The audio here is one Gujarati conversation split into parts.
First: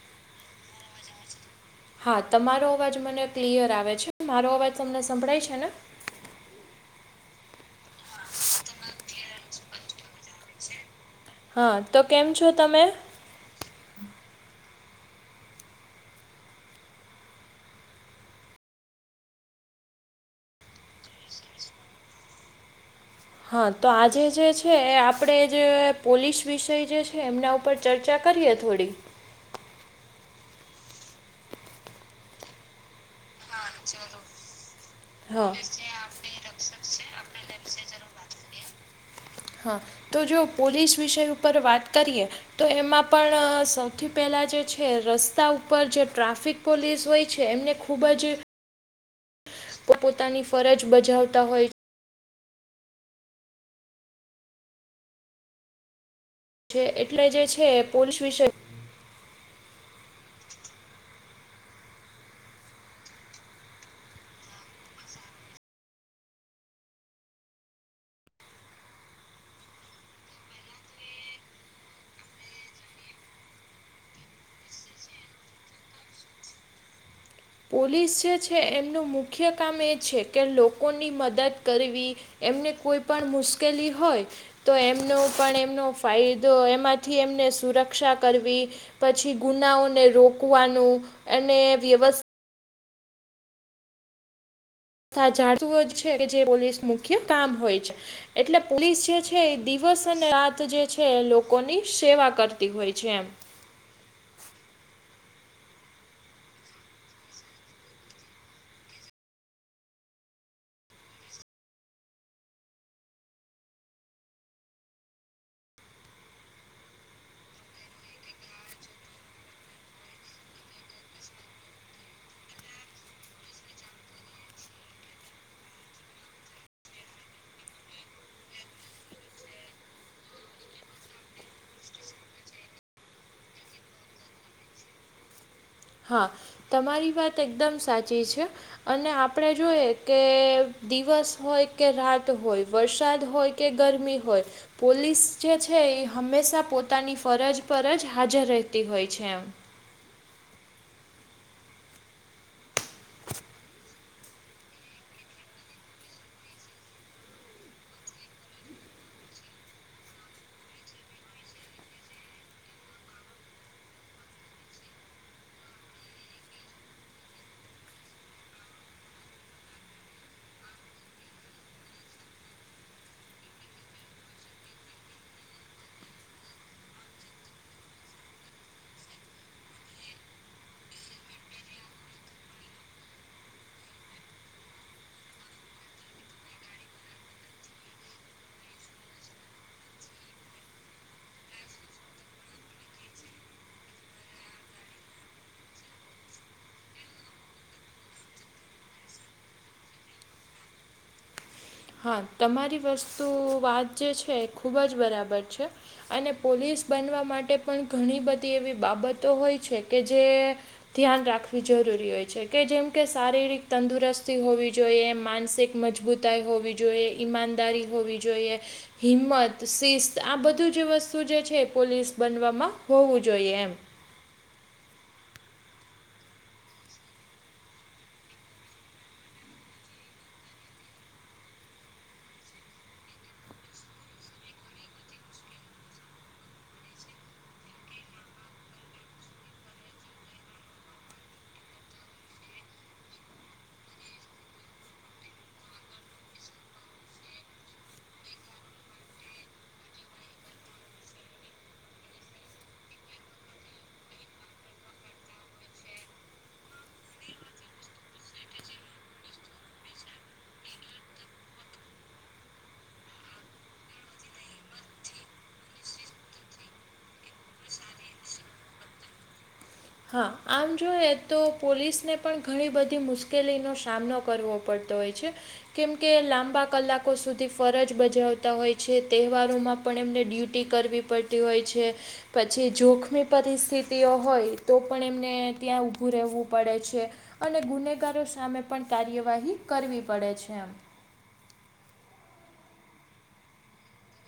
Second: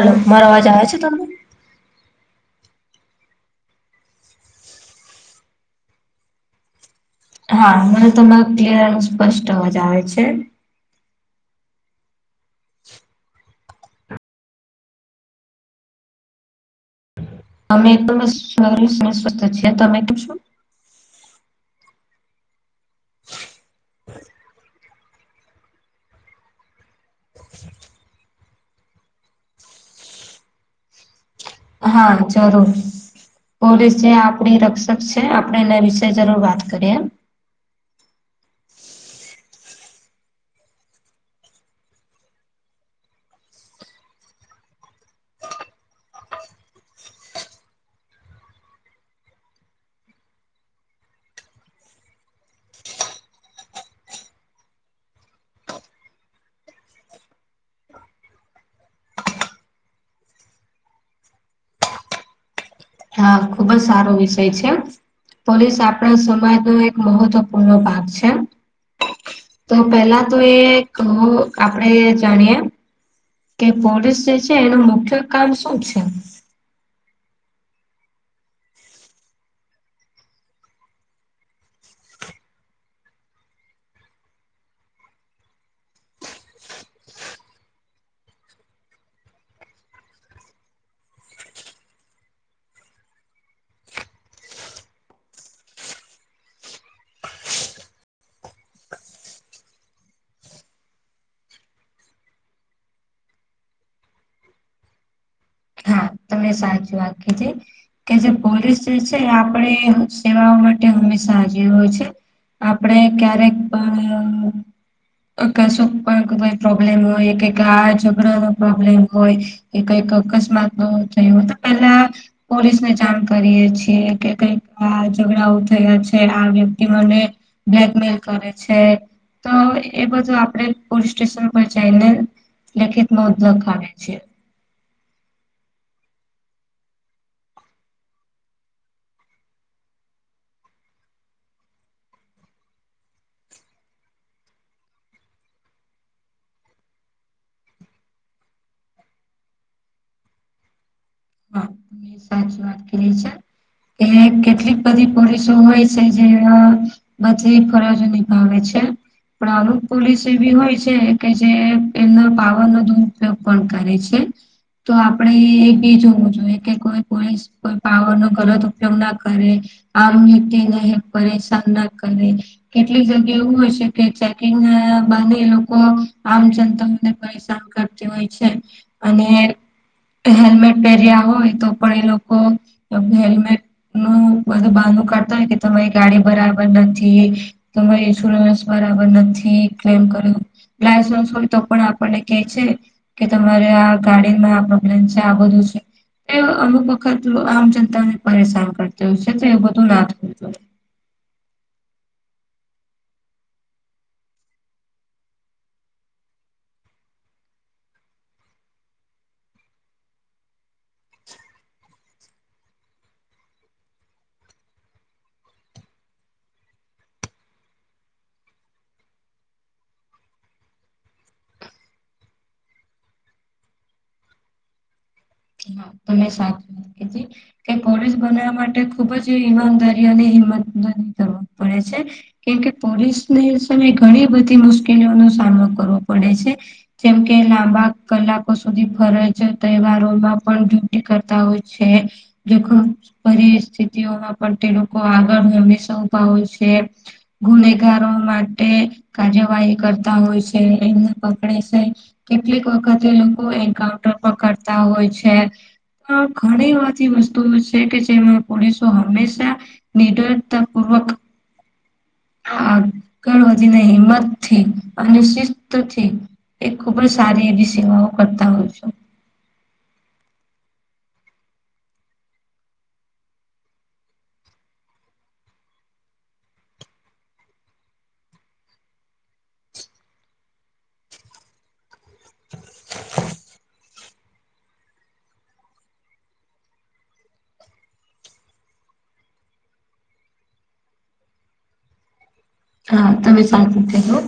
હલો મારો અવાજ આવ છે તમને. હા તમારો અવાજ મને ક્લિયર આવે છે મારો અવાજ તમને સંભળાય છે ને હા મને તમને ક્લિયર સ્પષ્ટ અવાજ આવે છે. હા તો કેમ છો તમે. અમે તો મસ્ત સારી સ્વસ્થ છે તમે કમ છો. હા તો આજે જે છે એ આપ આપણે જે પોલીસ વિષય જે છે એમના ઉપર ચર્ચા કરીએ થોડી હા જરૂર. પોલીસ જે આપણી રક્ષક છે આપણે એના વિશે જરૂર વાત કરીએ. ટિલેબ સે જરૂર બાત કરએ. હા તો જો પોલીસ વિષય ઉપર વાત કરીએ. તો એમાં પણ સૌથી પહેલાં જે છે રસ્તા ઉપર જે ટ્રાફિક પોલીસ હોય છે એમને ખૂબ જ પોત પોતાની ફરજ બજાવતા હોય. છે એટલે જે છે પોલીસ વિષ હા ખુબ જ સારો વિષય છે. પોલીસ આપણા સમાજ નો એક મહત્વપૂર્ણ ભાગ છે. તો પેલા તો એ કહો આપડે જાણીએ. કે પોલીસ જે છે એનું મુખ્ય કામ શું છે. પોલીસ જે છે એમનું મુખ્ય કામ એ છે કે લોકોની મદદ કરવી. એમને કોઈ પણ મુશ્કેલી હોય. તો એમનો પણ એમનો ફાયદો એમાંથી એમને સુરક્ષા કરવી. પછી ગુનાઓને રોકવાનું અને વ્યવસ જાતુ જ છે કે જે પોલીસ મુખ્ય કામ હોય છે. એટલે પોલીસ જે છે એ દિવસ અને રાત જે છે એ લોકોની સેવા કરતી હોય છે એમ હા તમે સાચી વાત કિઘી. કે જે પોલીસ જે છે આપણે સેવાઓ માટે હંમેશા હાજી હોય છે. આપડ ક્યારેક પણ. આકાશ ઉપર કોઈ પણ પ્રોબ્લેમ હોય કે કાળાચક્ર નો પ્રોબ્લેમ હોય. એ કઈ ક અકસ્માત હોય. [inaudible] પોલીસ ને જાણ કરીએ છીએ કે કઈક ઝઘડાઓ થયા છે આ વ્યક્તિ મને બ્લેકમેલ કરે છે. તો એ બધું આપડે પોલીસ સ્ટેશન પર જઈને લેખિત નોંધ લખાવે છે. હા તમારી વાત એકદમ સાચી છે. અને આપણે જોઈએ કે દિવસ હોય કે રાત હોય વરસાદ હોય. કે ગરમી હોય. પોલીસ જે છે એ હંમેશા પોતાની ફરજ પર જ હાજર રહેતી હોય છે એમ. હા સાચી વાત કિરી છે. કે કેટલીક બધી પોલીસો હોય છે જે બઘી એ ફરજ નિભાવે છે. પણ અમુક પોલીસ એવી હોય છે કે જે એમના પાવર નો દુરુપયોગ પણ કરે છે. તો આપડે એક બીજ જોઈએ કે કોઈ પોલીસ કોઈ પાવર નો ગલત ઉપયોગ ના કરે આમ તે ન ઈ પરેશાન ના કરે કેટલીક જગ્યા એવું હોય છે કે ચેકિંગ બાને એ લોકો આમ જનતાઓને પરેશાન કરતા હોય છે અને [inaudible] હેલ્મેટ પહેર્યા હોય તો પણ એ લોકો હેલ્મેટ નું બધું બાનુ કાઢતો હોય કે તમારી ગાડી બરાબર નથી. તોરે સુરન્સ બરાબર નથી ક્લેમ કર્યો લાયસન્સ હોય તો પણ આપણને કે છે. કે તમારે આ ગાડીનમાં આ પ્રોબ્લેમ છે આ બધું. તો અમુક વખત આમ જનતા ને પરેશાન કરતી હોય છે તો એ બધું ના થતું હોય. હા તમારી વસ્તુ વાત જે છે એ ખૂબ જ બરાબર છે અને પોલીસ બનવા માટે પણ ઘણી બધી એવી બાબતો હોય છે કે જે ધ્યાન રાખવી જરૂરી હોય છે કે જેમ કે શારીરિક તંદુરસ્તી હોવી જોઈએ માનસિક મજબૂતાઈ હોવી જોઈએ ઈમાનદારી હોવી જોઈએ હિંમત શિસ્ત આ બધું જે વસ્તુ જે છે એ પોલીસ બનવામાં હોવું જોઈએ હા તો મેં સાચ વાત કે પોલીસ બનાવવા માટે ખુબ જ ઈમાનદારી અને હિંમત કરવી પડે છે. કેમકે પોલીસને છે એ સમય ઘણી બધી મુશ્કેલીઓનો સામનો કરવો પડે છે. જેમ કે લાંબા કલાકો સુધી ફરે છે તહેવારોમાં પણ ડ્યુટી કરતા હોય છે. જોખમ પરિસ્થિતિઓમાં પણ તે લોકો આગળ અ સવભાવે છે. ગુનેગારો માટે કાર્યવાહી કરતા હોય છે એમને પકડે છે કેટલીક વખતે એ લોકો એન્કાઉન્ટર પકડતા હોય છે. છે પણ ઘણી બધી વસ્તુઓ છે કે જેમાં પોલીસો હંમેશા નિડરતા પૂર્વક આગળ વધીને હિંમત થી અને શિસ્ત થી એ ખુબ જ સારી એવી સેવાઓ કરતા હોય છું. હા આમ જોઈએ તો પોલીસને પણ ઘણી બધી મુશ્કેલીનો સામનો કરવો પડે હોય છે કેમ કે લાંબા કલાકો સુધી ફરજ બજાવતા હોય છે તહેવારોમાં પણ એમને ડ્યુટી કરવી પડતી હોય છે પછી જોખમી પરિસ્થિતિઓ હોય. તો પણ એમને ત્યાં ઊભું રહેવું પડે છે અને ગુનેગારો સામે પણ કાર્યવાહી કરવી પડે છે હા તમે સાચી થયો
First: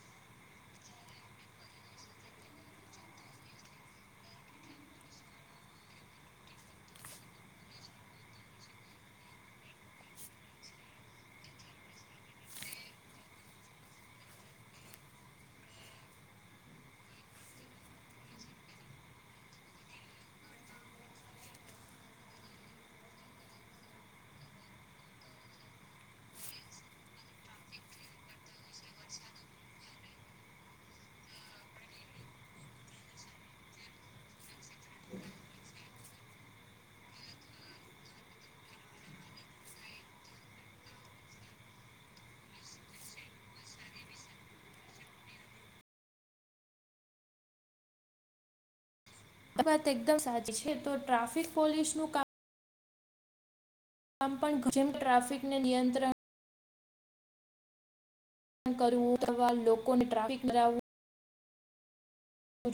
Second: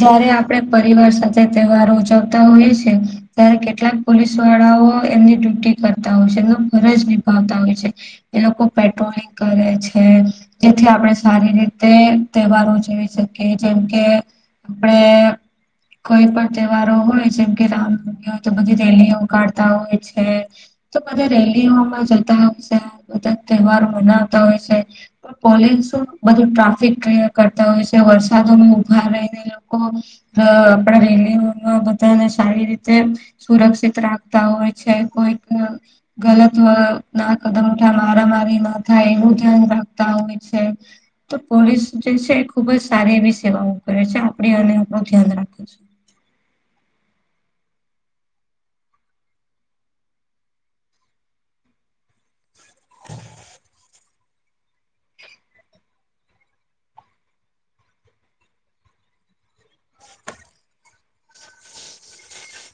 જયારે આપડે પરિવાર સાથે તહેવારો ઉજવતા હોય છે. ત્યારે કેટલાક પોલીસ વાળાઓ એમની ડ્યુટી કરતા હોય છે એમનો ફરજ નિભાવતા હોય છે. એ લોકો પેટ્રોલિંગ કરે છે જેથી આપણે સારી રીતે તહેવારો જોઈ શકીએ જેમ કે આપણે કોઈ પણ તહેવારો હોય જેમ કે રામનવમી હોય તો બધી રેલીઓ કાઢતા હોય છે. તો બધા રેલીઓમાં જતા હોય છે બધા તહેવારો મનાવતા હોય છે. પોલીસું બધું ટ્રાફિક ક્લિયર કરતા હોય છે વરસાદોમાં ઊભા રહીને લોકો અ આપડા રેલીઓમાં બધાને સારી રીતે સુરક્ષિત રાખતા હોય છે કોઈક ગલત ના કદમ ઉઠા મારા મારી ના થાય એનું ધ્યાન રાખતા હમ છે. તો પોલીસ જે છે ખુબ જ સારી એવી સેવાઓ કરે છે આપ અને આપડું ધ્યાન રાખી છે. વાત એકદમ સાચી છે તો ટ્રાફિક પોલીસ નું કામ આમ પણ જેમ ટ્રાફિકને નિયંત્રણ કરવુ લોકોને ટ્રાફિક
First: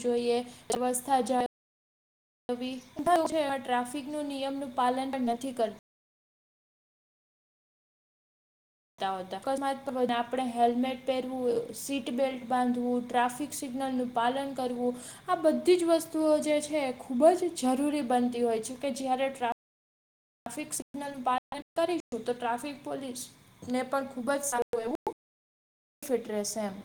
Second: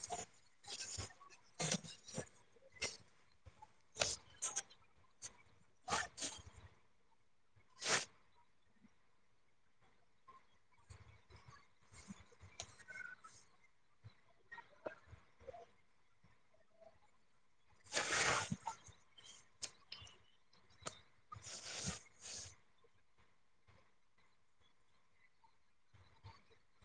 જોઈએ વ્યવસ્થા જ. છે એ ટ્રાફિક ન નિયમનું પાલન પણ નથી કરતું. રે આપણે હેલ્મેટ પહેરવું સીટ બેલ્ટ બાંધવું ટ્રાફિક. સિગ્નલનુંું પાલન કરવું. આ બધી જ વસ્તુઓ જે છે ખુબ જ જરૂરી બનતી હોય છે કે જ્યારે. ટ્રાફિક સિગનલ પાલન કરીશું તો ટ્રાફિક પોલીસ ને પણ ખુબ જ સારું એવું. ફિટરેસ એમ.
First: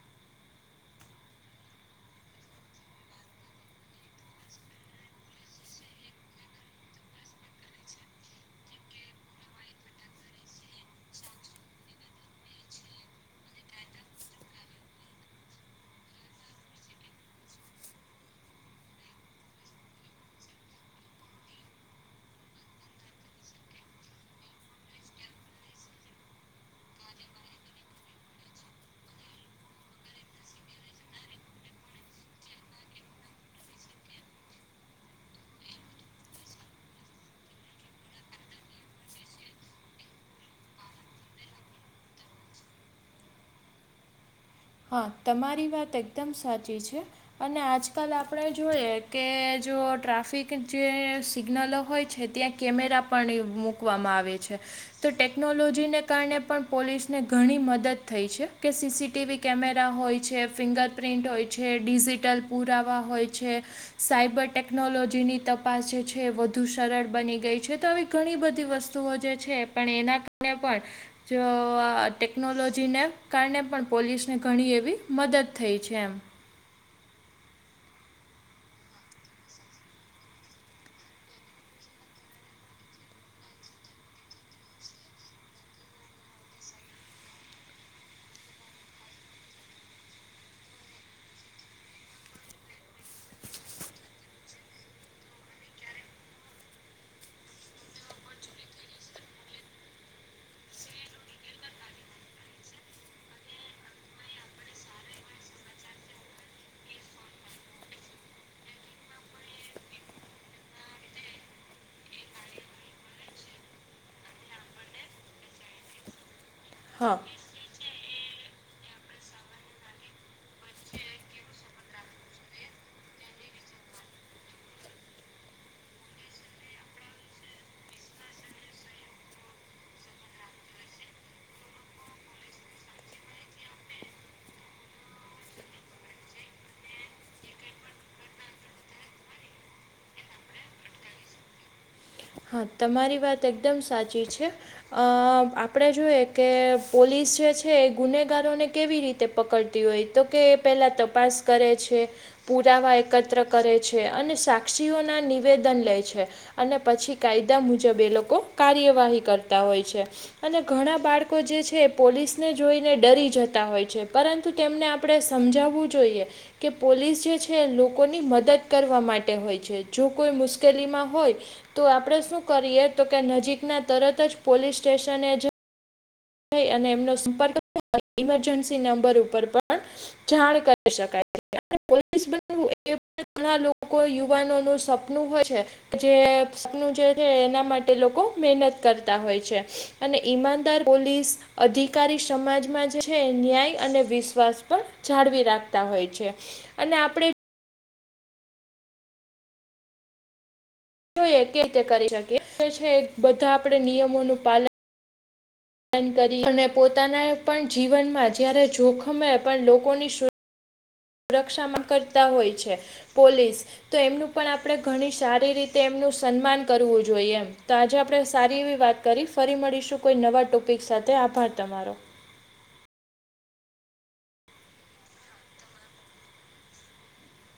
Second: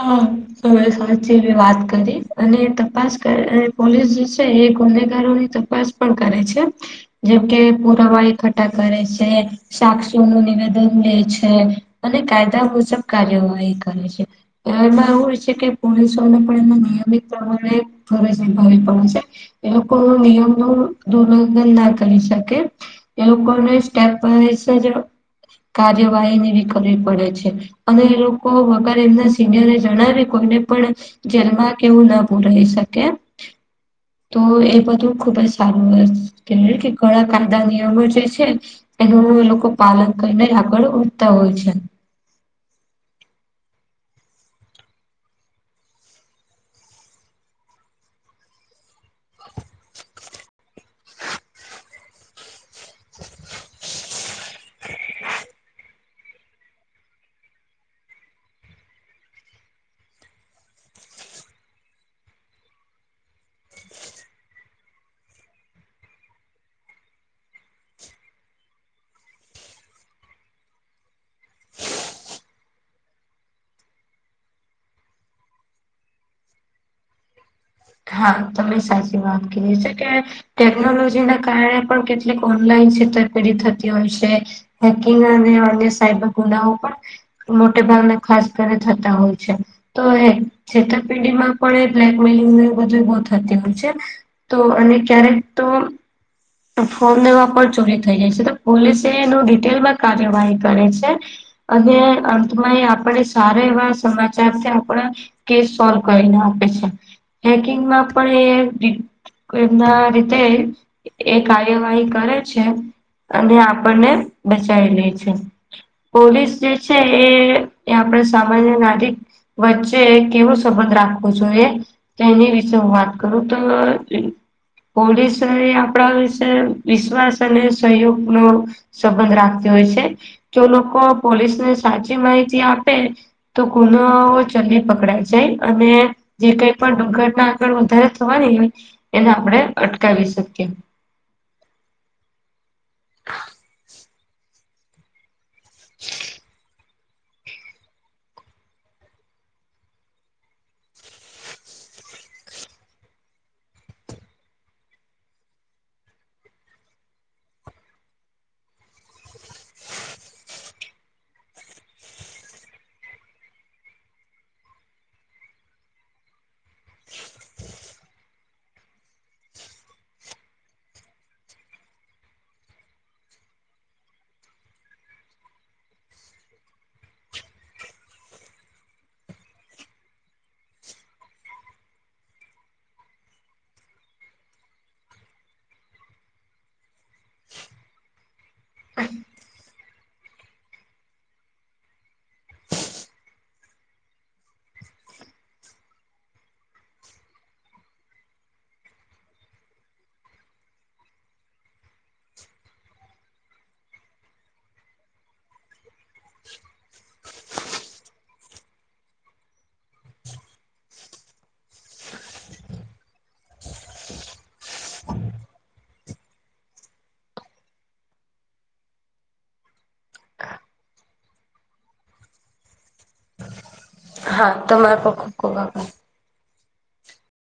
હા હવે સાચી એવી વાત કરી અને તપાસ કરી પોલીસ. એ ગુનેગારોની તપાસ પણ કરે છે. જેમ કે પુરાવા કઠ્ઠા કરે છે. સાક્ષો નું નિવેદન લે છે અને કાયદા મુજબ કાર્યવાહી કરે છે. એમાં એવું છે કે પોલીસોને પણ એમાં નિયમિત પ્રમાણે ફરજ નિભાવી પડે છે. એ લોકો નિયમ નું ઉલ્લઘન ના કરી શકે. એવું કોને સ્ટેપ. કાર્યવાહી વ કરવી પડે છે અને એ લોકો વગારે એમના. સિનયરે જણાવી કોઈને પણ જેલમાં કેવું ના પુરાઈ શકે. તો એ બધું ખુબ જ સારું કે કે ઘણા કાયદા નિયમો જે છે. એનું એ લોકો પાલન કરીને આગળ ઉડતા હોય છે. હા તમારી વાત એકદમ સાચી છે. અને આજકાલ આપણે જોઈએ કે જો ટ્રાફિક જે સિગ્નલો હોય છે ત્યાં. કેમેરા પણ એ મૂકવામાં આવે છે. તો ટેકનોલોજીને કારણે પણ પોલીસને ઘણી મદદ થઈ છે કે સીસીટીવી. કેમેરા હોય છે ફિંગર પ્ર્રિન્ટ હોય છે ડિજિટલ પુરાવા હોય છે. સાયબર ટેકનોલોજીની તપાસ જે છે એ વધુ સરળ બની ગઈ છે તો આવી ઘણી બધી વસ્તુ. વસ્તુઓ જે છે પણ એના કારણે પણ. જો ટેકનોલોજીને કારણે પણ પોલીસ. ને ઘણી એવી મદદ થઈ છે એમ. હા તમે સાચી વાત કરી છે કે. ટેકનોલોજી ના કારણે પણ કેટલીક ઓનલાઈન છેતરપેઢ થતી હોય છે. હેકિંગ અને અન્ય સાઈબ ગુનાઓ પણ. મોટે ભાગ ને ખાસ કરી થતા હોય છે. તો એ છેતરપિંડીમાં પણ એ બ્લેકમેલિંગ. બધું બહ થતી હોય છે તો અને ક્યારેક તો. ફોર્મ લેવા પણ ચોરી થઈ જાય છે તો પોલીસ એનું ડિટેલમાં કાર્યવાહી કરે છે. અને અંતમાં એ આપણે સારા એવા સમાચાર છે આપણા. કેસ સોલ્વ કરીને આપે છે. હેકિંગમાં પણ એ એમના રીતે. એ કાર્યવાહી કરે છે. અને આપણને બચાવી લે છે પોલીસ જે છે હા એ. એ આપણે સામાન્ય નાગિક વચ્ચે કેવું સંબંધ રાખવો જોઈએ. તેની વિશે હ વાત કરું તો પોલીસ. આપ વિશે વિશ્વાસ અને સહયોગ નો સંબંધ રાખતી હોય છે. જો લોકો પોલીસને સાચી માહિતી આપે. તો કુનો ચલ્લી પકડાાય જાય અને જે કઈ પણ દુર્ઘટના આગળ વધારે થવાની એને આપણે અટકાવી શકીએ. હા તમારી વાત એકદમ સાચી છે. અ આપણે જોએ કે પોલીસ જે છે એ ગુનેગારોને કેવી રીતે. તે પકડતી હોય તો કે એ પેલા તપાસ કરે છે. પુરાવા એકત્ર કરે છે અને સાક્ષીઓના નિવેદન લે છે અને પછી. કાયદા મુજબ એ લોકો કાર્યવાહી કરતા હોય છે. અને ઘણા બાળકો જે છે પોલીસને જોઈને ડરી જતા હોય છે, પરંતુ તેમને આપડે સમજાવું જોઈએ. કે પોલીસ જે છે એ લોકોની મદદ કરવા માટે હોય છે, જો કોઈ મુશ્કેલીમાં હોય. તો આપડે શું કરીએ તો કે નજીકના તરત જ પોલીસ સ્ટેશન થ અને એમનો સંપર્ક ઈમરજન્સી નંબર ઉપર પણ જાણ કરી શકાય પોલીસ બનવું એ ઘણાં લોકો યુવાનોનું સપનું હોય છે. જે નુ જે છે, એના માટે તે લોકો મહેનત કરતા હોય છે, અને ઈમાનદાર પોલીસ અધિકારી સમાજમાં જે છે, એ ન્યાય અને વિશ્વાસ પણ જાળવી રાખતા હોય છે, અને આપણે જોઈએ કે રીતે કરી શકી છે, બધા આપડે નિયમોનું પાલન પન કરીએ અને પોતાના પણ જીવનમા જયારે જોખમે પણ લોકોની સુ સુરક્ષામાં કરતા હોય છે, પોલીસ તો એમનું પણ આપણે ઘણી સારી રીતે એમનું સન્માન કરવું જોઈએ, એમ તો આજે આપણે સારી એવી વાત કરી ફરી મળીશું કોઈ નવા ટોપિક સાથે આભાર તમારો હા તમારે પણ ખુબ ખુબ આભાર